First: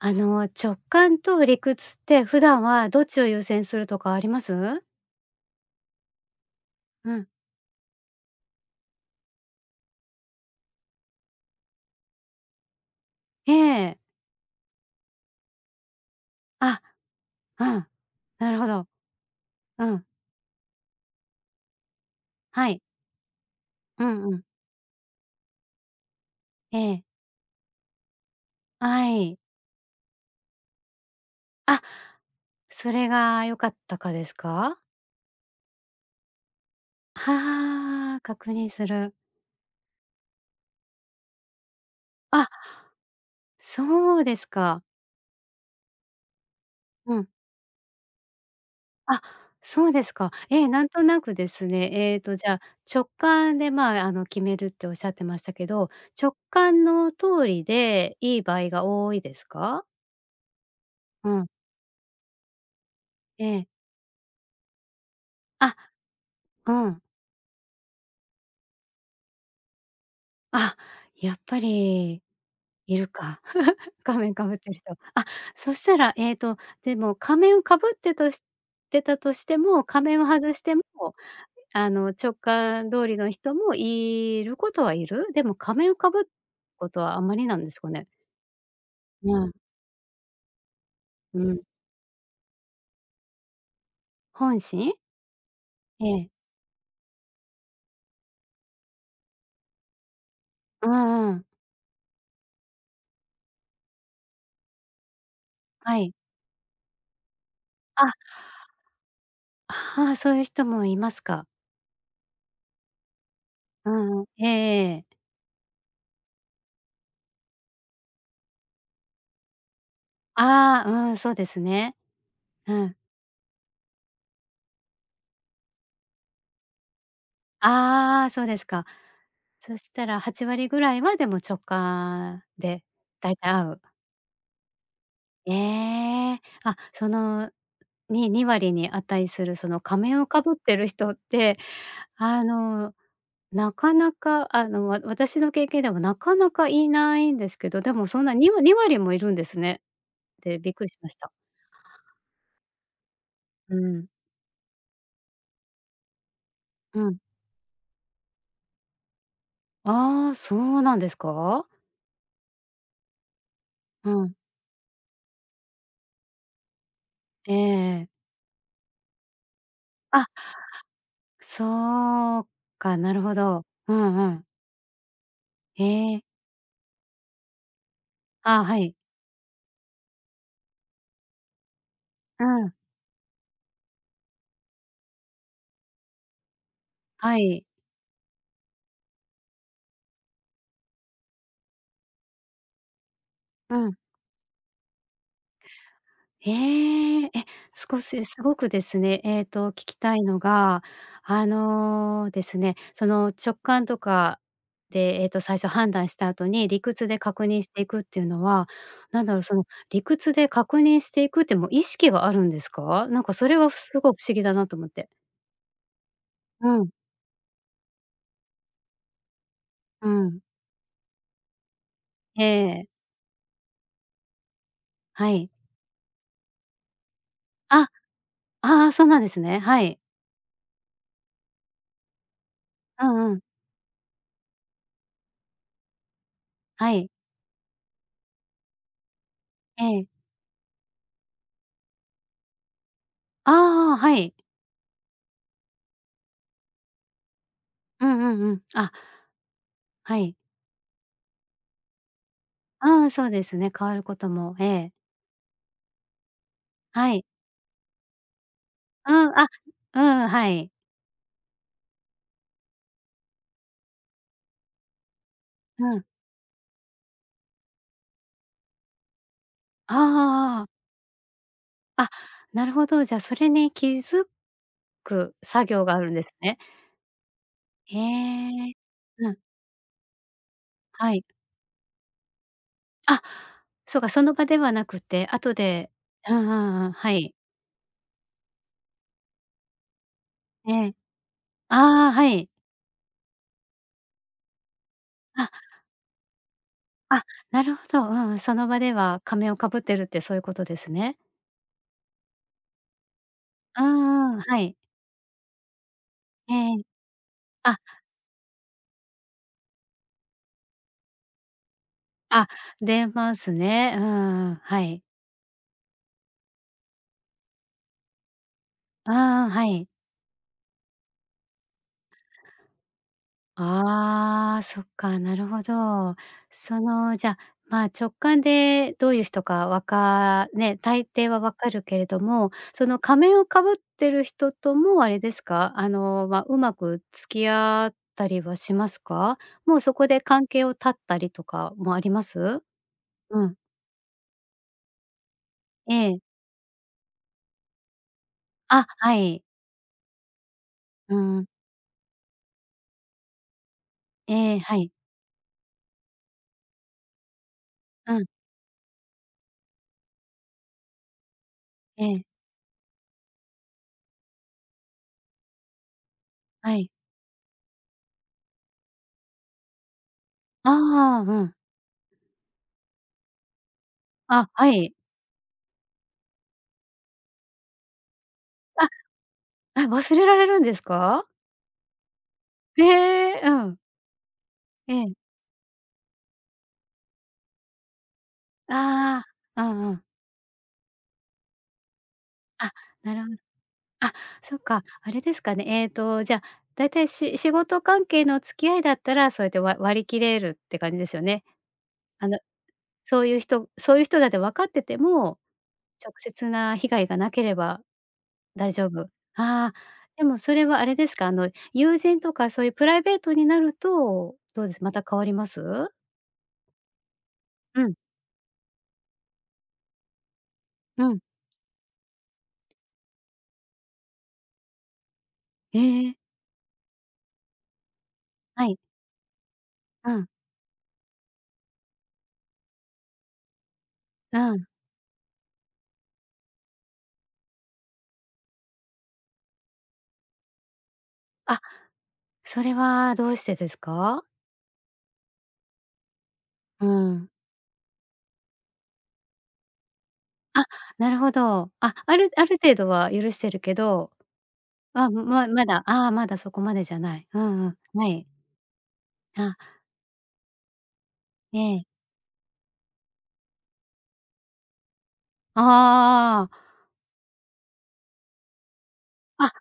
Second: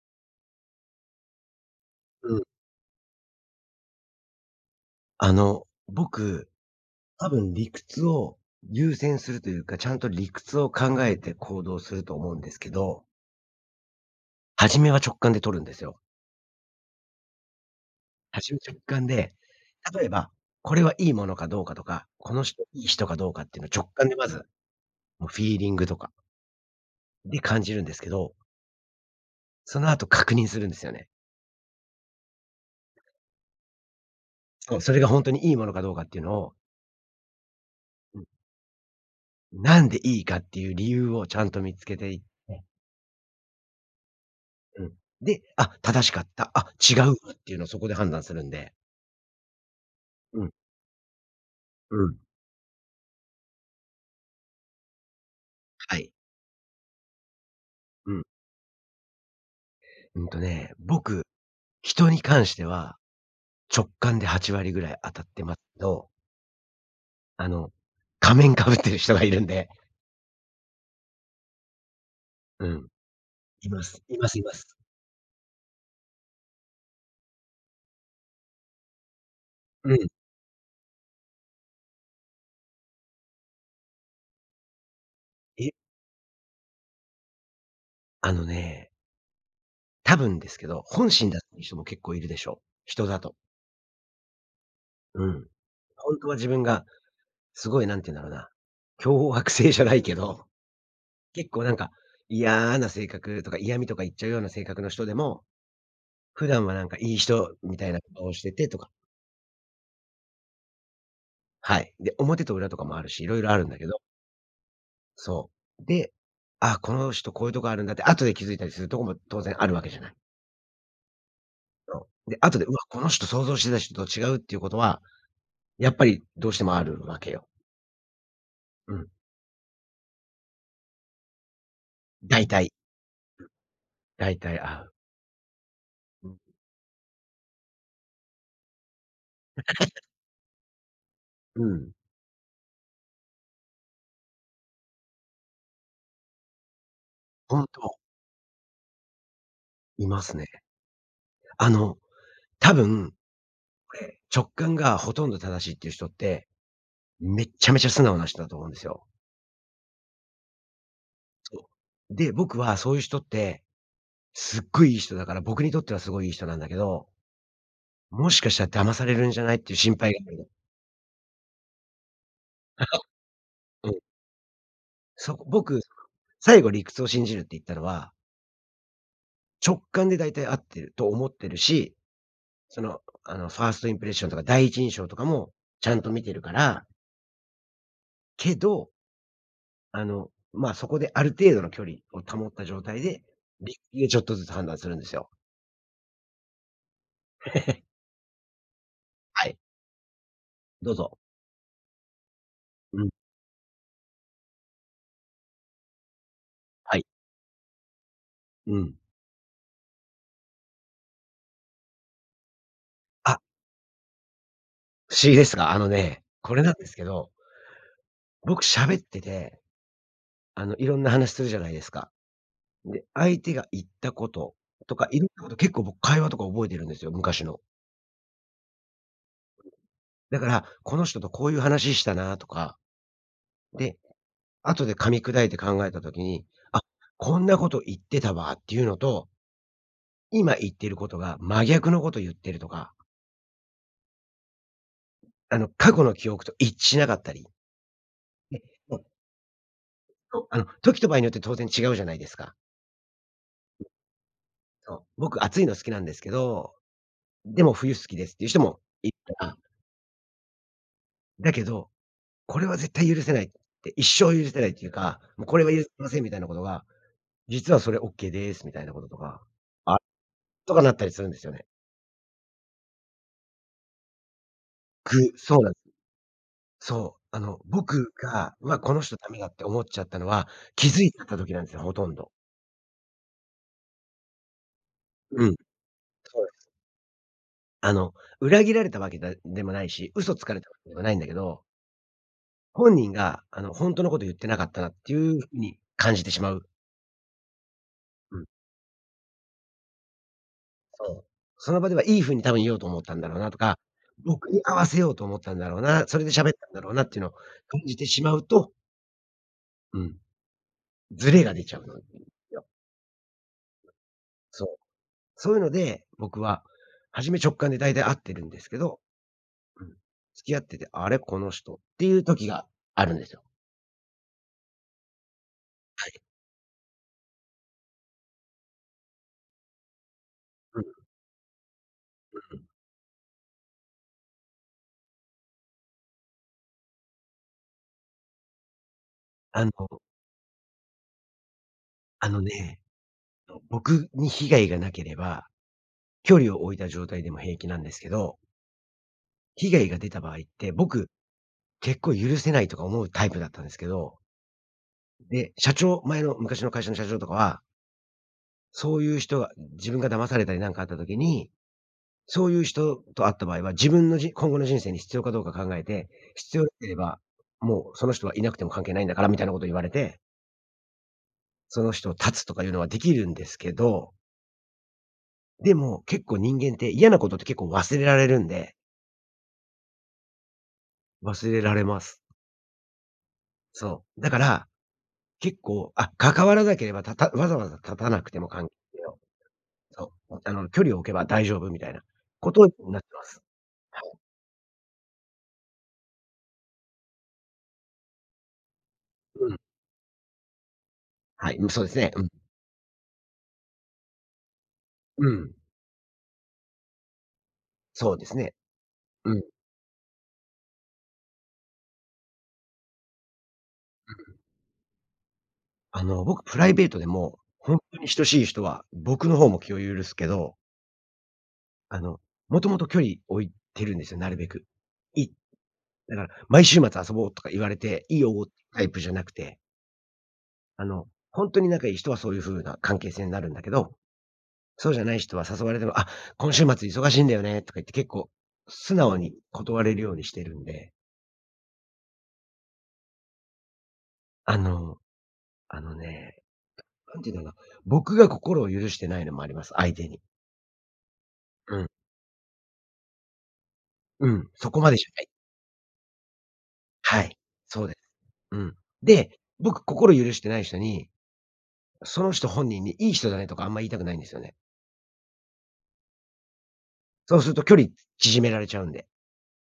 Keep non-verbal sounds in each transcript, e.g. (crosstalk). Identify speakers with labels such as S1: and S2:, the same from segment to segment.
S1: あの、直感と理屈って、
S2: うん。
S1: 普段はどっちを優先するとかあります？
S2: あの、僕、
S1: うん。
S2: 多分理屈を優先するというか、ちゃんと理屈を考えて行動すると思うんですけど
S1: ええ。
S2: 初めは直感で取るんですよ。
S1: あ。うん。な
S2: 初め
S1: るほ
S2: 直
S1: ど。
S2: 感で、
S1: うん。
S2: 例えば、これはいいものかどうかとか、この人、
S1: はい。
S2: いい人かどうかっていうのを直
S1: う
S2: 感で
S1: ん
S2: ま
S1: うん。
S2: ず、のフィーリングとか
S1: ええ。
S2: で、感じるんですけど。
S1: あい。
S2: その後、確認するんですよね。
S1: あ。それが良かったかです
S2: そ
S1: か？
S2: う、それがほんとにいいものかどうかっていうのを
S1: は
S2: う
S1: あ、
S2: ん。
S1: 確認する。
S2: なんでいいかっていう理由をちゃんと見つけていっ
S1: あ。
S2: て。
S1: そうですか。
S2: うん、で「あ、正しかった。あ、違う
S1: う
S2: ん
S1: ん。
S2: だ」っていうのをそこで判断するんで。
S1: あ、そうですか。
S2: うん。
S1: え、なんとなくですね、
S2: う
S1: え
S2: ん。
S1: っと、じゃあ、直感で、ま、あの、決めるっておっしゃってましたけど、
S2: はい。
S1: 直感の通り
S2: う
S1: で
S2: ん。
S1: いい場合が多いですか？
S2: うんとね、僕、
S1: うん。
S2: 人に関しては
S1: ええ。
S2: 直感で8割ぐらい当たってま
S1: あ、
S2: ど
S1: うん。
S2: あの、仮面かぶってる人がいるんで。
S1: あ、やっぱり、
S2: うん。
S1: いるか。
S2: いま
S1: (laughs)
S2: す。
S1: 仮
S2: いま
S1: 面
S2: すい
S1: か
S2: ま
S1: ぶって
S2: す。
S1: る人。あ、そしたら、えっと、でも、仮面をかぶってとしてたとしても、
S2: う
S1: 仮
S2: ん。
S1: 面を外しても、あの、直感通りの人もいることはいる？でも、
S2: え。
S1: 仮面をかぶことはあまりなんですかね。
S2: あのね
S1: うん。
S2: 多分ですけど、本心だ
S1: う
S2: って
S1: ん。
S2: いう人も結構いるでしょう。人だと。
S1: 本心？
S2: うん。
S1: え
S2: 本当
S1: え。
S2: は自分が、すごい何て言うんだろうな。強迫性じゃないけど、
S1: ううーん。
S2: 結構、なんか、いやあな性格とか嫌みとか言っちゃうような性格の人でも、
S1: はい。
S2: 普段はなんか、いい人みたいなこ
S1: あ。
S2: とをしててとか。
S1: ああ、そういう人もいますか？
S2: はい。で、表と裏とかもあるし、色々あるんだけ
S1: う
S2: ど。
S1: んうん。ええ。
S2: そう、で、あ、この人こういうとこあるんだって、後で気づいたりするとこも当然あるわけじゃない。
S1: ああ、うん。そうですね。
S2: そう、で、後で、う
S1: う
S2: わ、
S1: ん。
S2: この人想像してた人と違うっていうことは、やっぱりどうしてもあるわけよ。
S1: ああ、そうですか。
S2: うん。
S1: そしたら、8割ぐらいは、でも、直感
S2: 大体。
S1: でだいたい合う。
S2: 大体合う。
S1: え
S2: うん。
S1: え、あ、その、に2割に値する、その
S2: (laughs)
S1: 仮面をかぶってる人って、
S2: うん。
S1: あの、なかなかあの、わた私の経験でも、なかなかいないんです
S2: 本
S1: けど。で
S2: 当。
S1: もそんな、にわ2割もいるんですね。
S2: いますね。
S1: で、びっくりしました。
S2: あの多分、
S1: う
S2: こ
S1: ん。
S2: れ、直感がほとんど正しいっていう人って、
S1: うん。
S2: めっちゃめちゃ素直な人だと思うんですよ。
S1: ああ、そうなんですか？
S2: そう。で、僕はそういう人って、
S1: うん。
S2: すっごいいい人だから、僕にとってはすごい、いい人なんだけど
S1: ええええ。
S2: もしかしたら騙されるんじゃない、っていう心配が
S1: あ、
S2: (unintelligible)
S1: そうか、なるほど。
S2: (laughs) う
S1: う
S2: ん。
S1: んうん。
S2: そう、僕、
S1: へえ。
S2: 最後理屈を信じるって言ったのは
S1: あ、はい。
S2: 直感で大体合ってると思ってるし、
S1: うん。
S2: その、あの、ファーストインプレッションとか第一印象とかも、ちゃんと見てるから
S1: はい。
S2: けどあの、まあ、そこである程度の距離を保った状態で
S1: う
S2: り
S1: ん。
S2: いえ、ちょっとずつ判断するんですよ。
S1: ええ、え。
S2: (laughs)
S1: 少しすごくですね、ええ
S2: はい。
S1: と、聞きたいのが、
S2: どうぞ。
S1: あの、ですね、
S2: う
S1: そ
S2: ん。
S1: の直感とか、で、ええと最初判断した後に、理
S2: はい。
S1: 屈で確認していくっていうのは、
S2: うん。
S1: 何だろう、その理屈で確認していくっても、意識があるんですか？なんか、
S2: あ。
S1: それがふすごく不思議だなと思って。
S2: 不思議ですが、あのね、これ
S1: う
S2: なんで
S1: ん。
S2: すけど僕喋ってて、
S1: うん。
S2: あの色んな話するじゃないですか。
S1: ええええ。
S2: で、相手が言ったこと、とか色ん
S1: は
S2: な
S1: い。
S2: こと、結構僕、会話とか覚えてるんですよ、昔の。
S1: あっ、ああ、そうなんですね、はい。
S2: だから、この人とこういう話したな、とか。
S1: うんうん。
S2: で、後で噛み砕いて考えた時に、あっ、
S1: はい。
S2: こんなこと言ってたわ、っていうのと
S1: ええ。
S2: 今言ってることが、真逆のことゆってるとか。
S1: ああああ。はい。
S2: あの過去の記憶と、一致しなかったり。
S1: うんうんうん。
S2: で、
S1: あ、
S2: もう
S1: はい。
S2: そう、あの、時と場合によって当然違うじゃないですか。
S1: ああ、そうですね、変わることも、ええ。
S2: そう、僕暑いの好きなんですけど、
S1: はい。
S2: でも冬好きですっていう人もい
S1: う
S2: っ
S1: ん。
S2: か
S1: あ、
S2: ら。
S1: うんうん。はい。
S2: だけど、これは絶対許せないって、一生許せないっていうか、もうこれは許す
S1: うん。
S2: ませんみたいなことが、実はそれオッケーです、みたいなこととか、「あ？」
S1: ああ。
S2: とかなったりするんですよね。
S1: あ、なるほど、じゃそれに気づ
S2: く
S1: く
S2: そう
S1: 作
S2: なんで
S1: 業があるんですね。
S2: す。そう。あの、
S1: へ
S2: 僕が
S1: ー
S2: 「う
S1: え、
S2: わ、この人ダ
S1: うん。
S2: メだ」って思っちゃったのは気づ
S1: は
S2: いて
S1: い。
S2: た時なんすよ。ほとんど。
S1: あ、そうか、その場ではなくて。
S2: う
S1: 後
S2: ん。
S1: で、う
S2: そう
S1: ん
S2: で
S1: う
S2: す。
S1: んうん、はい。
S2: あの、裏切られたわけだでもないし、嘘つかれた
S1: え
S2: わけ
S1: え。
S2: でもないんだけど
S1: ああ、はい。
S2: 本人があの、ほんとのこと言ってなかったなっていう
S1: あ。
S2: 風に感じてしまう
S1: あ、なるほど。うんうん。
S2: うん。
S1: その場では仮面をかぶってるってそういうことです
S2: そ
S1: ね。
S2: う、その場ではいい風に多分言おうと思ったんだろうなとか、
S1: うんうん、
S2: 僕
S1: は
S2: に
S1: い。
S2: 合わせようと思ったんだろうな、それで喋
S1: え
S2: ったん
S1: え、
S2: だ
S1: ん。
S2: ろうなっていうのを
S1: あ。
S2: 感じてしまうとうん。ズレが出ちゃうの (unintelligible)
S1: あ、
S2: よ。
S1: 出ますね、うんうん、
S2: そ
S1: は
S2: う。
S1: い。
S2: そういうので、僕は初め直感で大体合ってるんですけど
S1: うんうん、は
S2: う
S1: い。
S2: ん。付き合ってて、あれこの人っていう時があるんですよ。
S1: ああ、そっか、なるほ
S2: は
S1: ど。
S2: い。
S1: そのじゃ、まあ直感でどういう人かわか、ね、
S2: うん。
S1: 大抵は分かるけれど
S2: う
S1: も、
S2: ーん。
S1: その仮面をかぶってる人ともあれですか？あの、ま、うまく付き合ったりはしますか？
S2: あ
S1: もうそ
S2: の
S1: こで関係を断ったりとかもありま
S2: あの
S1: す？
S2: ね、
S1: うん。
S2: と、僕に被害がなければ、
S1: ええ。
S2: 距離を置いた状態でも平気なんですけど
S1: あ、はい。
S2: 被害が出た場合って、僕、
S1: うん。
S2: 結構許せないとか思うタイプだったんですけど
S1: ええ、はい。
S2: で、社長前の昔の会社の社長とかは
S1: うん。
S2: そういう人が自分が騙されたり、何かあった時に、
S1: ええ。
S2: そういう人と会った場合は、自分の、じ今後の人生に必要かどうか考えて、必要な
S1: は
S2: け
S1: い。
S2: れば、もう、その人はいなくても関係ないんだからみたいなことを言われて。
S1: ああ、うん。
S2: その人を断つとかいうのはできるんですけど。
S1: あ、はい。
S2: でも、結構人間って嫌なことって結構忘れられるんで
S1: あ。あ、忘れられるんですか？
S2: 忘れられます。
S1: へえ、うん。
S2: そう。だから、
S1: ええ。
S2: 結構、あ、関わらなければ、たわざわざ断たなくても関係を。
S1: ああ、あうん。
S2: そう。あの、距離を置けば大丈夫みたいなこと
S1: あ、
S2: になって
S1: な
S2: ま
S1: るほ
S2: す。は
S1: あ、
S2: い。
S1: そっか。あれですかね、えっと、じゃあ、大体、し仕事関係の付き合いだったら、そう
S2: う
S1: やっ
S2: ん。
S1: て、わ割り切れるって感じですよね。
S2: はい。うん、そうですね。う
S1: あ
S2: ん。
S1: の、そういう人そういう人だって分かってて
S2: う
S1: も、
S2: ん。
S1: 直接な被害がなければ
S2: そうですね。
S1: 大丈夫。
S2: うん。
S1: ああ。でも、それは、あれですか、あの、友人とか、そういうプライベートになる
S2: う
S1: と、
S2: ん。
S1: どうです、また変わります？
S2: あの、僕プライベートでも、本
S1: うん。
S2: 当に親しい人は、僕の方も気を許すけど
S1: うん。
S2: あの、元々距離、置いてるんですよ、なるべく。い
S1: ええ。
S2: だから毎週末遊ぼうとか言われて、いいよ
S1: はい。
S2: タイプじゃなくて
S1: うん。
S2: あの、ほんとに仲いい人はそういう風な関係性になるんだけど。
S1: うん。
S2: そうじゃない人は誘われても「あ、今週末忙しいんだよね」とか言って結構、素直に断れるようにしてるんで。
S1: あ、それはどうしてですか？
S2: あの、あのね、
S1: う
S2: 何
S1: ん。
S2: て言うんなな、僕が心を許してないのもあります、相手に。
S1: あ、なるほど。
S2: うん。
S1: あ、あるある程度は許してるけど、
S2: うん、そこまでじ
S1: あ、
S2: ゃな
S1: ま
S2: い。
S1: ままだ、あ、まだそこまでじゃな
S2: は
S1: い。う
S2: い、
S1: んう
S2: そうで
S1: ん、はい。
S2: うん。で、
S1: あ
S2: 僕心許してない人に、
S1: ええ。
S2: その人本人に「いい人だね」とかあんま言いたくないんですよね。
S1: ああ。
S2: そうすると距離縮められちゃうんで。
S1: あ。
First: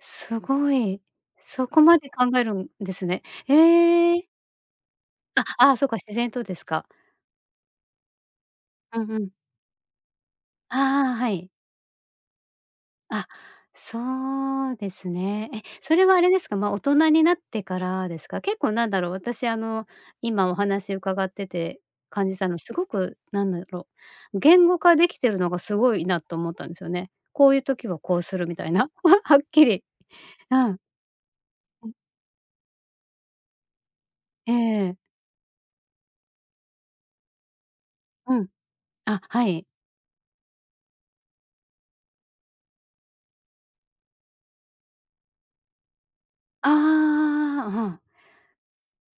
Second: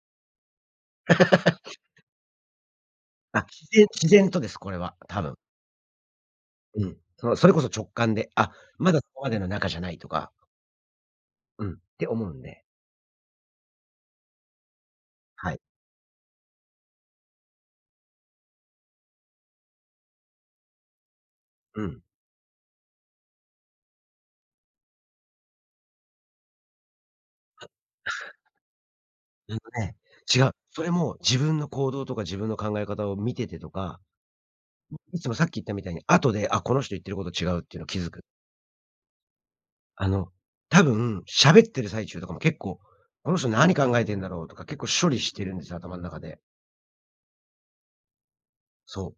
S1: すごい、
S2: (laughs)
S1: そこまで考えるんですね。
S2: あ、自然自
S1: ええ。
S2: 然とです、これは多分。
S1: あ、ああ、そうか、自然とですか。
S2: うん。そう、それこそ直感で、あ、ま
S1: う
S2: だ、
S1: んう
S2: こま
S1: ん。
S2: での中じゃないとか
S1: ああ、はい。
S2: うん、て思うんで。
S1: あ、そうですね。
S2: はい。
S1: え、それは、あれですか？ま、大人になってからですか？結構なんだろう、私、あの、今お話伺ってて
S2: うん。
S1: 感じたの、すごくなんだろう、言語化できてるのがすごいなと思ったんすよね。こういう時はこうするみたいな、(chuckles) はっ
S2: うん
S1: き
S2: と
S1: り。
S2: ね、違う、
S1: うん。
S2: それも、自分の
S1: う
S2: 行
S1: ん。
S2: 動とか自分の考え方を見ててとか、
S1: ええ。
S2: ん、いつもさっき言ったみたいに、あとで「あ、この人言ってること違う」っていうの気づく。
S1: うん。あ、はい。
S2: あの、多分、喋ってる最中とかも、結構「この人、何考えてんだろう？」とか、結構処理してるんですよ、頭ん中で。
S1: ああ、うん。
S2: そ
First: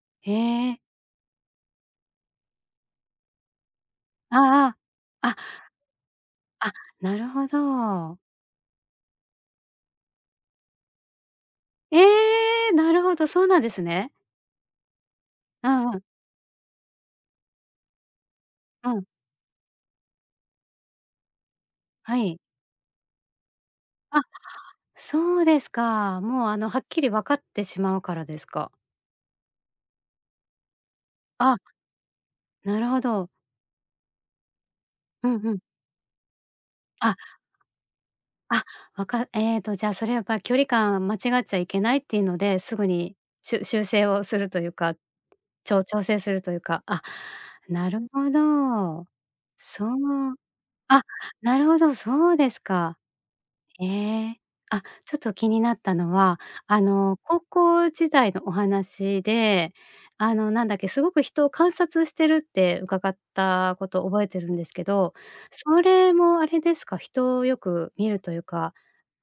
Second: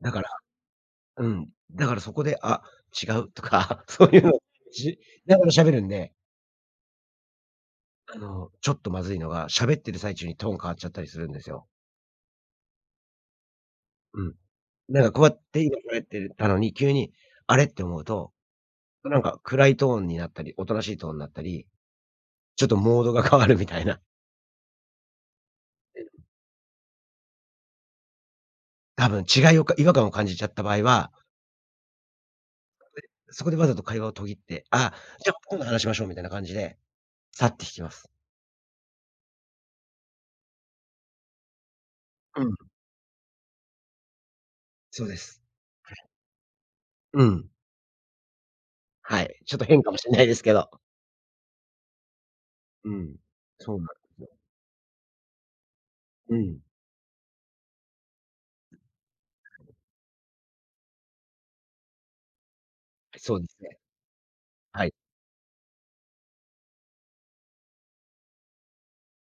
S2: う、だから、
S1: へえ。
S2: うん、だから、そこで「あ、違う」とか、そういうの、
S1: あ
S2: し
S1: あ、あ、
S2: ながら喋るんで
S1: あ、なるほ
S2: あ
S1: ど。
S2: の、ちょっとまずいのが、喋ってる最中にトーン変わっちゃったりするんですよ。
S1: ええ！なるほど、そうなんですね。
S2: うん。なんかこうやっ
S1: う
S2: て、
S1: んうん。
S2: (unintelligible) たのに、急に「あれ？」って思うと、
S1: うん。
S2: なんか、暗いトーンになったり、おとなしいトーンなったり、
S1: はい。
S2: ちょっとモードが変わるみたいな。
S1: あ、そうですか。もう、あの、はっきり分かってしまうからですか？
S2: 多分違いを、か違和感を感じちゃった場合は
S1: あなるほ
S2: (unintelligible)
S1: ど。
S2: そこでわざと会話を途切って「あ、
S1: う
S2: じ
S1: ん
S2: ゃあ、
S1: う
S2: 今
S1: ん。
S2: 度話しましょう」みたいな感じで
S1: あ。
S2: 去って行きます。
S1: あ、わかええと、じゃあ、それやっぱ距離感間違っちゃいけないっていうの
S2: うん。
S1: で、すぐに、しゅ修正をするというか、
S2: そうです。
S1: ちょう
S2: はい。
S1: 調整するというか、あ、
S2: うん。
S1: なるほど、
S2: はい、ちょっと変
S1: そ
S2: かもしんないで
S1: う
S2: すけど。
S1: あ、なるほどそうです
S2: う
S1: か。
S2: ん、そうな
S1: え
S2: んすよ。
S1: え、あ、ちょっと気になったの
S2: う
S1: は、
S2: ん。
S1: あの、高校時代のお話で、あの、なんだっけ、すごく人を観察してるって伺っ
S2: そうです
S1: た
S2: ね。
S1: こと覚えてるんですけ
S2: はい。
S1: ど、それもあれですか？人をよく観るというか、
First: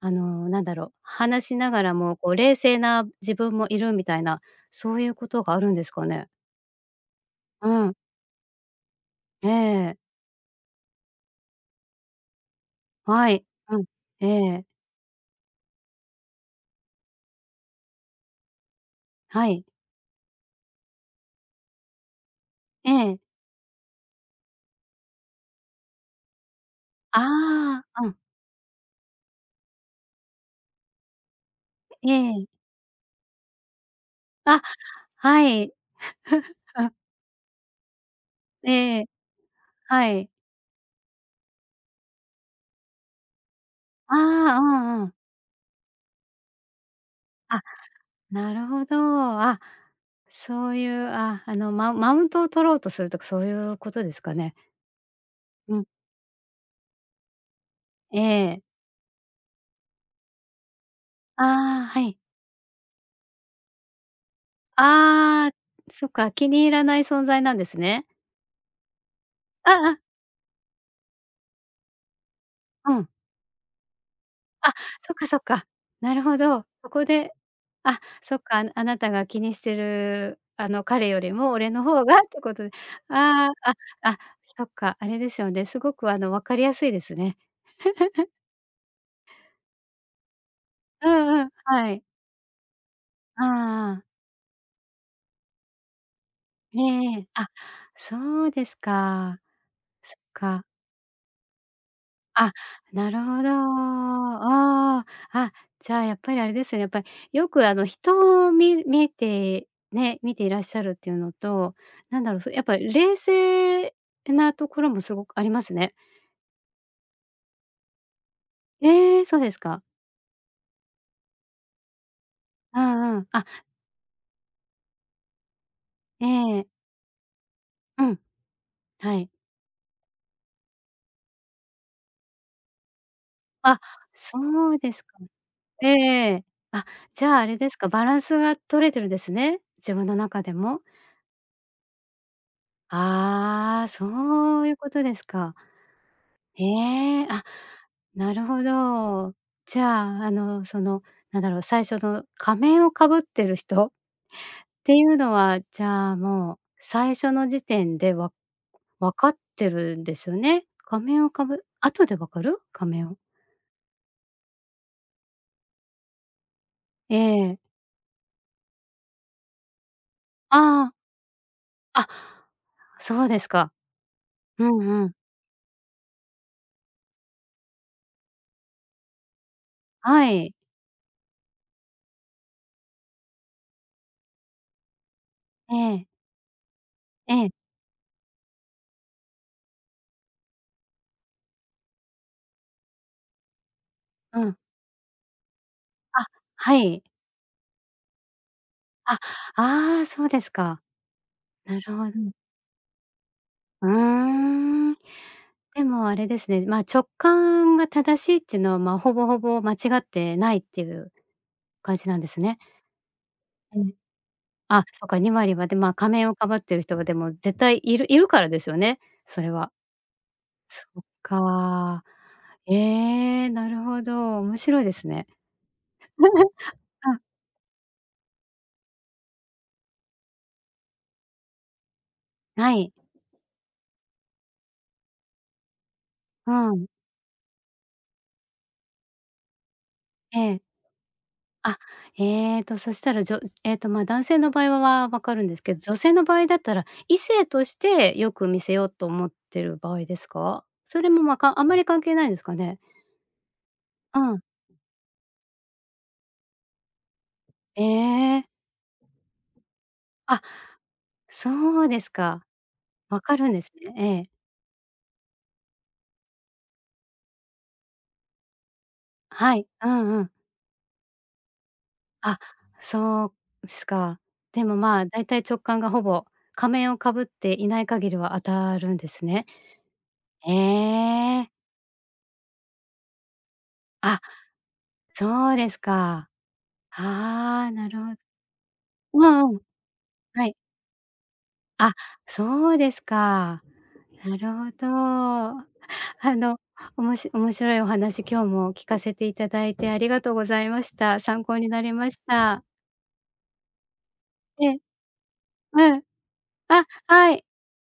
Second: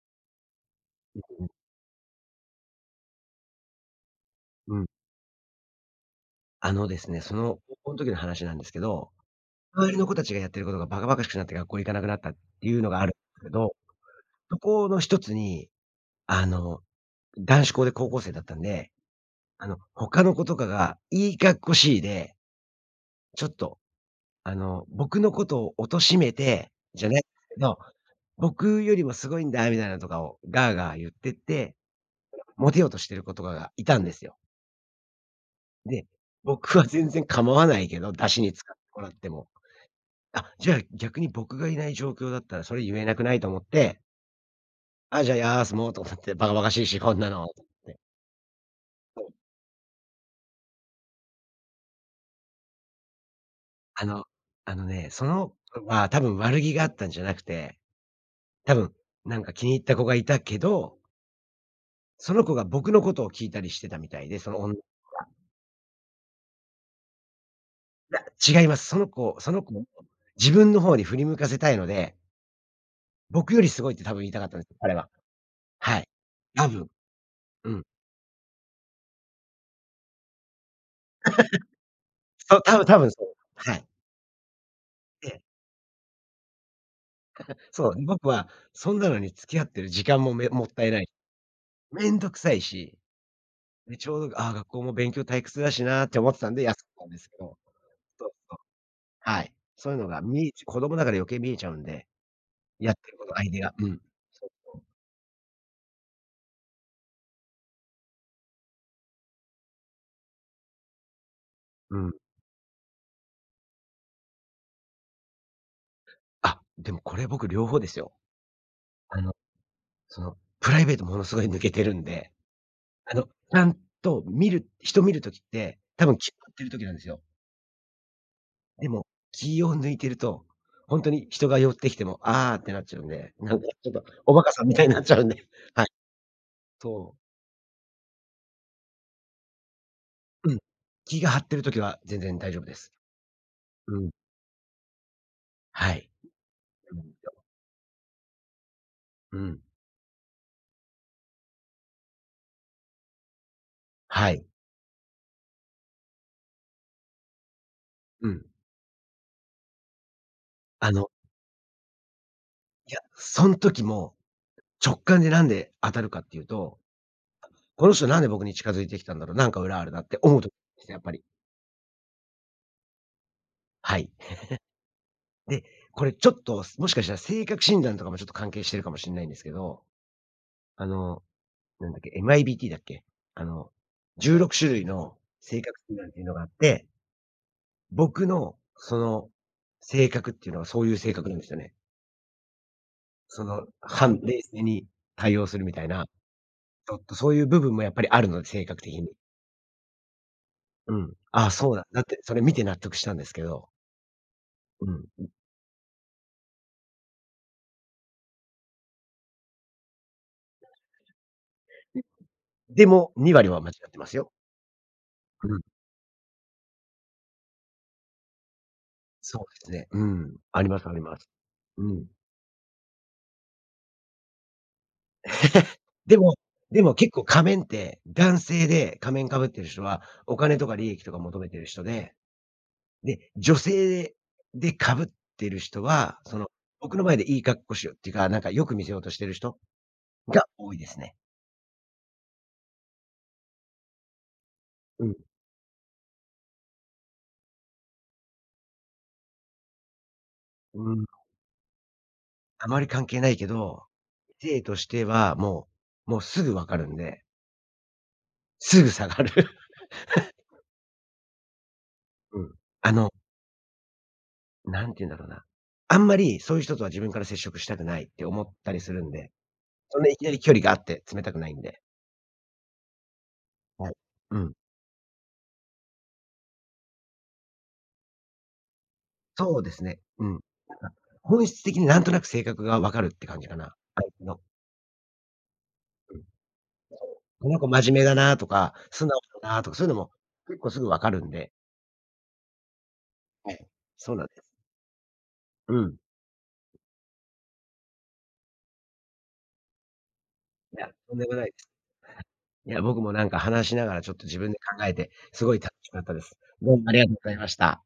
S1: あの、なんだろう、
S2: うん、う
S1: 話
S2: ん。
S1: しながらもこう、冷静な自分もいるみたいな、
S2: うん。
S1: そういうことがあるんですかね？
S2: あのですね、その、
S1: う
S2: 高校
S1: ん。
S2: の時の話なんですけど。
S1: え
S2: 周
S1: え。
S2: りの子たちがやってることがバカバカしくなって学校行かなくなったっていうのがある
S1: はい。
S2: けど、
S1: うん。え
S2: そ
S1: え。
S2: この一つに、あの、男子校で高校生だったんで、
S1: はい。
S2: あの、ほかの子とかがいいかっこしいで、
S1: ええ。
S2: ちょっとあの、僕のことを貶めてじゃないど、
S1: ああ、うん。
S2: 僕よりもすごいんだみたいなとかをガーガー言ってって
S1: ええ。
S2: モテようとしてる子とかがいたんですよ。
S1: あ、はい。
S2: で、僕
S1: (giggles)
S2: は
S1: あ
S2: 全然構わないけど、ダシに使って
S1: え
S2: も
S1: え。
S2: らっても。
S1: はい。
S2: あ、じゃあ、逆に僕がいない状況だったらそれ言えなくない、と思って
S1: ああ、うんうん。
S2: あ、じゃ、休もう、と思って、バカバカしいし、こんなのっ
S1: あ、
S2: て。
S1: なるほど。
S2: そう。
S1: あ、そういう、あ、あの、ママウントを取ろうとするとかそういうこと
S2: あ
S1: です
S2: の、
S1: かね？
S2: あのね、その
S1: うん。
S2: 子は多分悪気があったんじゃなくて、
S1: ええ。
S2: 多分なんか気に入った子がいたけど
S1: ああ、はい。
S2: その子が僕のことを聞いたりしてたみたいで、そのおん (unintelligible)
S1: ああ、そっか、気に入らない存在なんですね。
S2: いや、違います。その子その
S1: あ
S2: 子のこ
S1: あ、あ。
S2: と自分の方に振り向かせたいので
S1: うん。
S2: 僕よりすごいって多分言いたかったんです。
S1: あ。
S2: 彼は。
S1: そっか、そっか。
S2: はい。
S1: なるほど。
S2: 多分。
S1: そこで、
S2: うん。
S1: あ、そっか、あなあなたが気にしてる、あの、彼より
S2: (laughs)
S1: も俺の方がってこ
S2: そう、
S1: とで、
S2: たぶ多分そう。
S1: ああ、
S2: はい。
S1: あ、あ、そっか、あれ
S2: え
S1: です
S2: え。
S1: よね。すごくあの、分かりやすいですね。
S2: (laughs) そう。ん、僕
S1: (giggles)
S2: はそんなのに付き合ってる時間も、めもったいな
S1: う
S2: い。
S1: んうん、はい。
S2: めんどくさいし、
S1: ああ
S2: で、
S1: ああ。
S2: ちょうど、あ、学校も勉強退屈だしなって思ってたんで、休
S1: ええ
S2: んだんで
S1: ええ、
S2: すけ
S1: あ、
S2: ど。そう
S1: そう
S2: そう。
S1: ですか。
S2: はい。そういうの
S1: そ
S2: が
S1: っ
S2: 見え
S1: か。
S2: ち子供だから余計に見えちゃうんで、
S1: あ、
S2: やって
S1: な
S2: る
S1: る
S2: こと、
S1: ほ
S2: 相
S1: ど。
S2: 手が、うん。そうそう。
S1: おお。あ、じゃあ、やっぱりあれですよね。やっぱり、よくあの、人をみ見てね見ていらっしゃるっていうのと、
S2: うん。
S1: なんだろう、そやっぱ冷静てなところもすごくありますね。
S2: あ、でもこれ僕両方ですよ。
S1: え
S2: あ
S1: え、
S2: の、
S1: そうですか。
S2: その、プライベートものすごい抜けてるんで。
S1: うん
S2: あ
S1: う
S2: の、ち
S1: ん、あ。
S2: ゃんと見る人見る時って、多分、
S1: え
S2: 気を張って
S1: え。
S2: る時なんですよ。
S1: うん、
S2: でも、
S1: はい。
S2: 気を抜いていると、ほんとに人が寄ってきても、「ああ」ってなっちゃうんで、なんか
S1: あ、
S2: ちょっとおバカさん
S1: そ
S2: み
S1: う
S2: たい
S1: で
S2: にな
S1: す
S2: っち
S1: か。
S2: ゃうんで、はい。
S1: ええええ、あ、
S2: と
S1: じゃあ、あれですか？バランスが取れてるんですね、自分の中で
S2: うん、
S1: も？
S2: 気が張ってる時は全然大丈夫です。
S1: ああ、
S2: うん。
S1: そういうことですか。
S2: はい。
S1: ええ。
S2: (unintelligible)
S1: あ、なるほど。
S2: うん。
S1: じゃあ、あの、その、なんだろう、最初の、仮面を被ってる人っ
S2: はい。
S1: ていうのは、じゃあ、もう最初の時点で、
S2: う
S1: わ
S2: ん。
S1: 分かってるんですよね。
S2: あ
S1: 仮
S2: の
S1: 面をかぶ後で分かる？仮
S2: いや、
S1: 面
S2: そん時も、直感でなんで当たるかっていうと、
S1: ええ。
S2: 「この人なんで僕に近づいてきたんだろう？なんか裏あるな」って思うと
S1: あ
S2: すと、
S1: あ。
S2: やっぱり
S1: あ、そうですか。
S2: はい。
S1: うんうん。
S2: (chuckles) で、これちょっと、すもしかしたら性格診断とかもちょっと関係してるかもしんないんですけど、
S1: はい。
S2: あの、なんだっけ？MIBTだっけ？あの、16種類の性
S1: え
S2: 格診
S1: え。
S2: 断っていうのがあって
S1: ええ。
S2: 僕のその性格っていうのは、そういう性格なんですよね。その反
S1: う
S2: 冷
S1: ん。
S2: 静に対応するみたいな、
S1: あ、は
S2: ちょっ
S1: い。
S2: と、そういう部分もやっぱりあるので、性格的に。
S1: あ、ああ。そうですか。
S2: うん、あ、そう
S1: な
S2: だ。
S1: る
S2: だっ
S1: ほ
S2: て、そ
S1: ど。
S2: れ見て納得したんですけど。
S1: うー
S2: う
S1: ん。
S2: んうん。
S1: でも、あれですね、まあ、直感が正しいっていうのは、まあ、ほぼほぼ間違ってないっていう感じなんですね。
S2: ん。でも、2割は間違
S1: う
S2: っ
S1: ん。
S2: てますよ。
S1: あ、そうか。2割
S2: うん。
S1: まで。まあ、仮面をかぶっている人はでも絶対いるいるからですよね、そ
S2: そう
S1: れ
S2: で
S1: は。
S2: すね。うん。ありま
S1: そ
S2: すあり
S1: っ
S2: ます。う
S1: か。
S2: ん。
S1: ええ。なるほど、面白いですね。
S2: (laughs) でも
S1: (laughs)
S2: でも、結
S1: うん。
S2: 構仮面って男性で仮面かぶってる人はお金とか利益とか求めている人で、
S1: はい。
S2: で、女性でかぶってる人は、その、
S1: うん。
S2: 僕の前でいい格好しようっていうか、なんかよく見せようとしてる人
S1: え
S2: が
S1: え。
S2: 多いですね。
S1: あ。えっと、そしたら、じょえっと、ま、男性の場合
S2: う
S1: は
S2: ん。
S1: 分かるんですけど、女性の場合だったら、異性としてよく見せようと思っている場合ですか？
S2: う
S1: そ
S2: ん。
S1: れも、まあ、かあんまり関係ないんですか
S2: あ
S1: ね。
S2: まり関係ないけど、
S1: うん。
S2: ていとしてはもうもう、すぐ、分かるんで。
S1: ええ。
S2: すぐ下がる。(chuckles)
S1: あ。そうです
S2: う
S1: か。
S2: ん。あの
S1: 分かるんですね。ええ。
S2: 何て言うんだろうな、あんまり、そういう人とは自分から接触したくないって思ったりするんで、
S1: はい。う
S2: そん
S1: ん
S2: ない
S1: う
S2: き
S1: ん。
S2: なり距離があって詰めたくないんで。
S1: あ。そうす
S2: はい。
S1: か。
S2: うん。
S1: でも、まあ、だいたい直感が、ほぼ仮面をかぶっていない限りは当たるんですね。
S2: そうですね。うん。
S1: え
S2: なんか、本
S1: え。
S2: 質的に何となく性格が分かるって感じかな、相
S1: あ。
S2: 手の。
S1: そうです
S2: うん。(unintelligible)
S1: か。は
S2: この子
S1: あ、な
S2: 真
S1: る
S2: 面目
S1: ほ
S2: だなとか、素
S1: う
S2: 直
S1: わ
S2: だ
S1: う、
S2: なとかそういうのも、
S1: はい。
S2: 結構すぐ分かるんで。
S1: あ。そうです
S2: は
S1: か。
S2: い、そうなんで
S1: な
S2: す。
S1: るほど。
S2: うん。
S1: あの、おもし面白いお話今日も聞かせていただいてありがとうござい
S2: い
S1: ま
S2: や、
S1: し
S2: とん
S1: た。
S2: でもな
S1: 参
S2: いで
S1: 考に
S2: す。
S1: なりました。
S2: いや、僕もなんか話しながら、ちょっと自分で
S1: ええ。
S2: 考えて、すごい楽し
S1: う
S2: か
S1: ん。
S2: ったです。どう
S1: あ、
S2: もありがとうござ
S1: は
S2: い
S1: い。
S2: ました。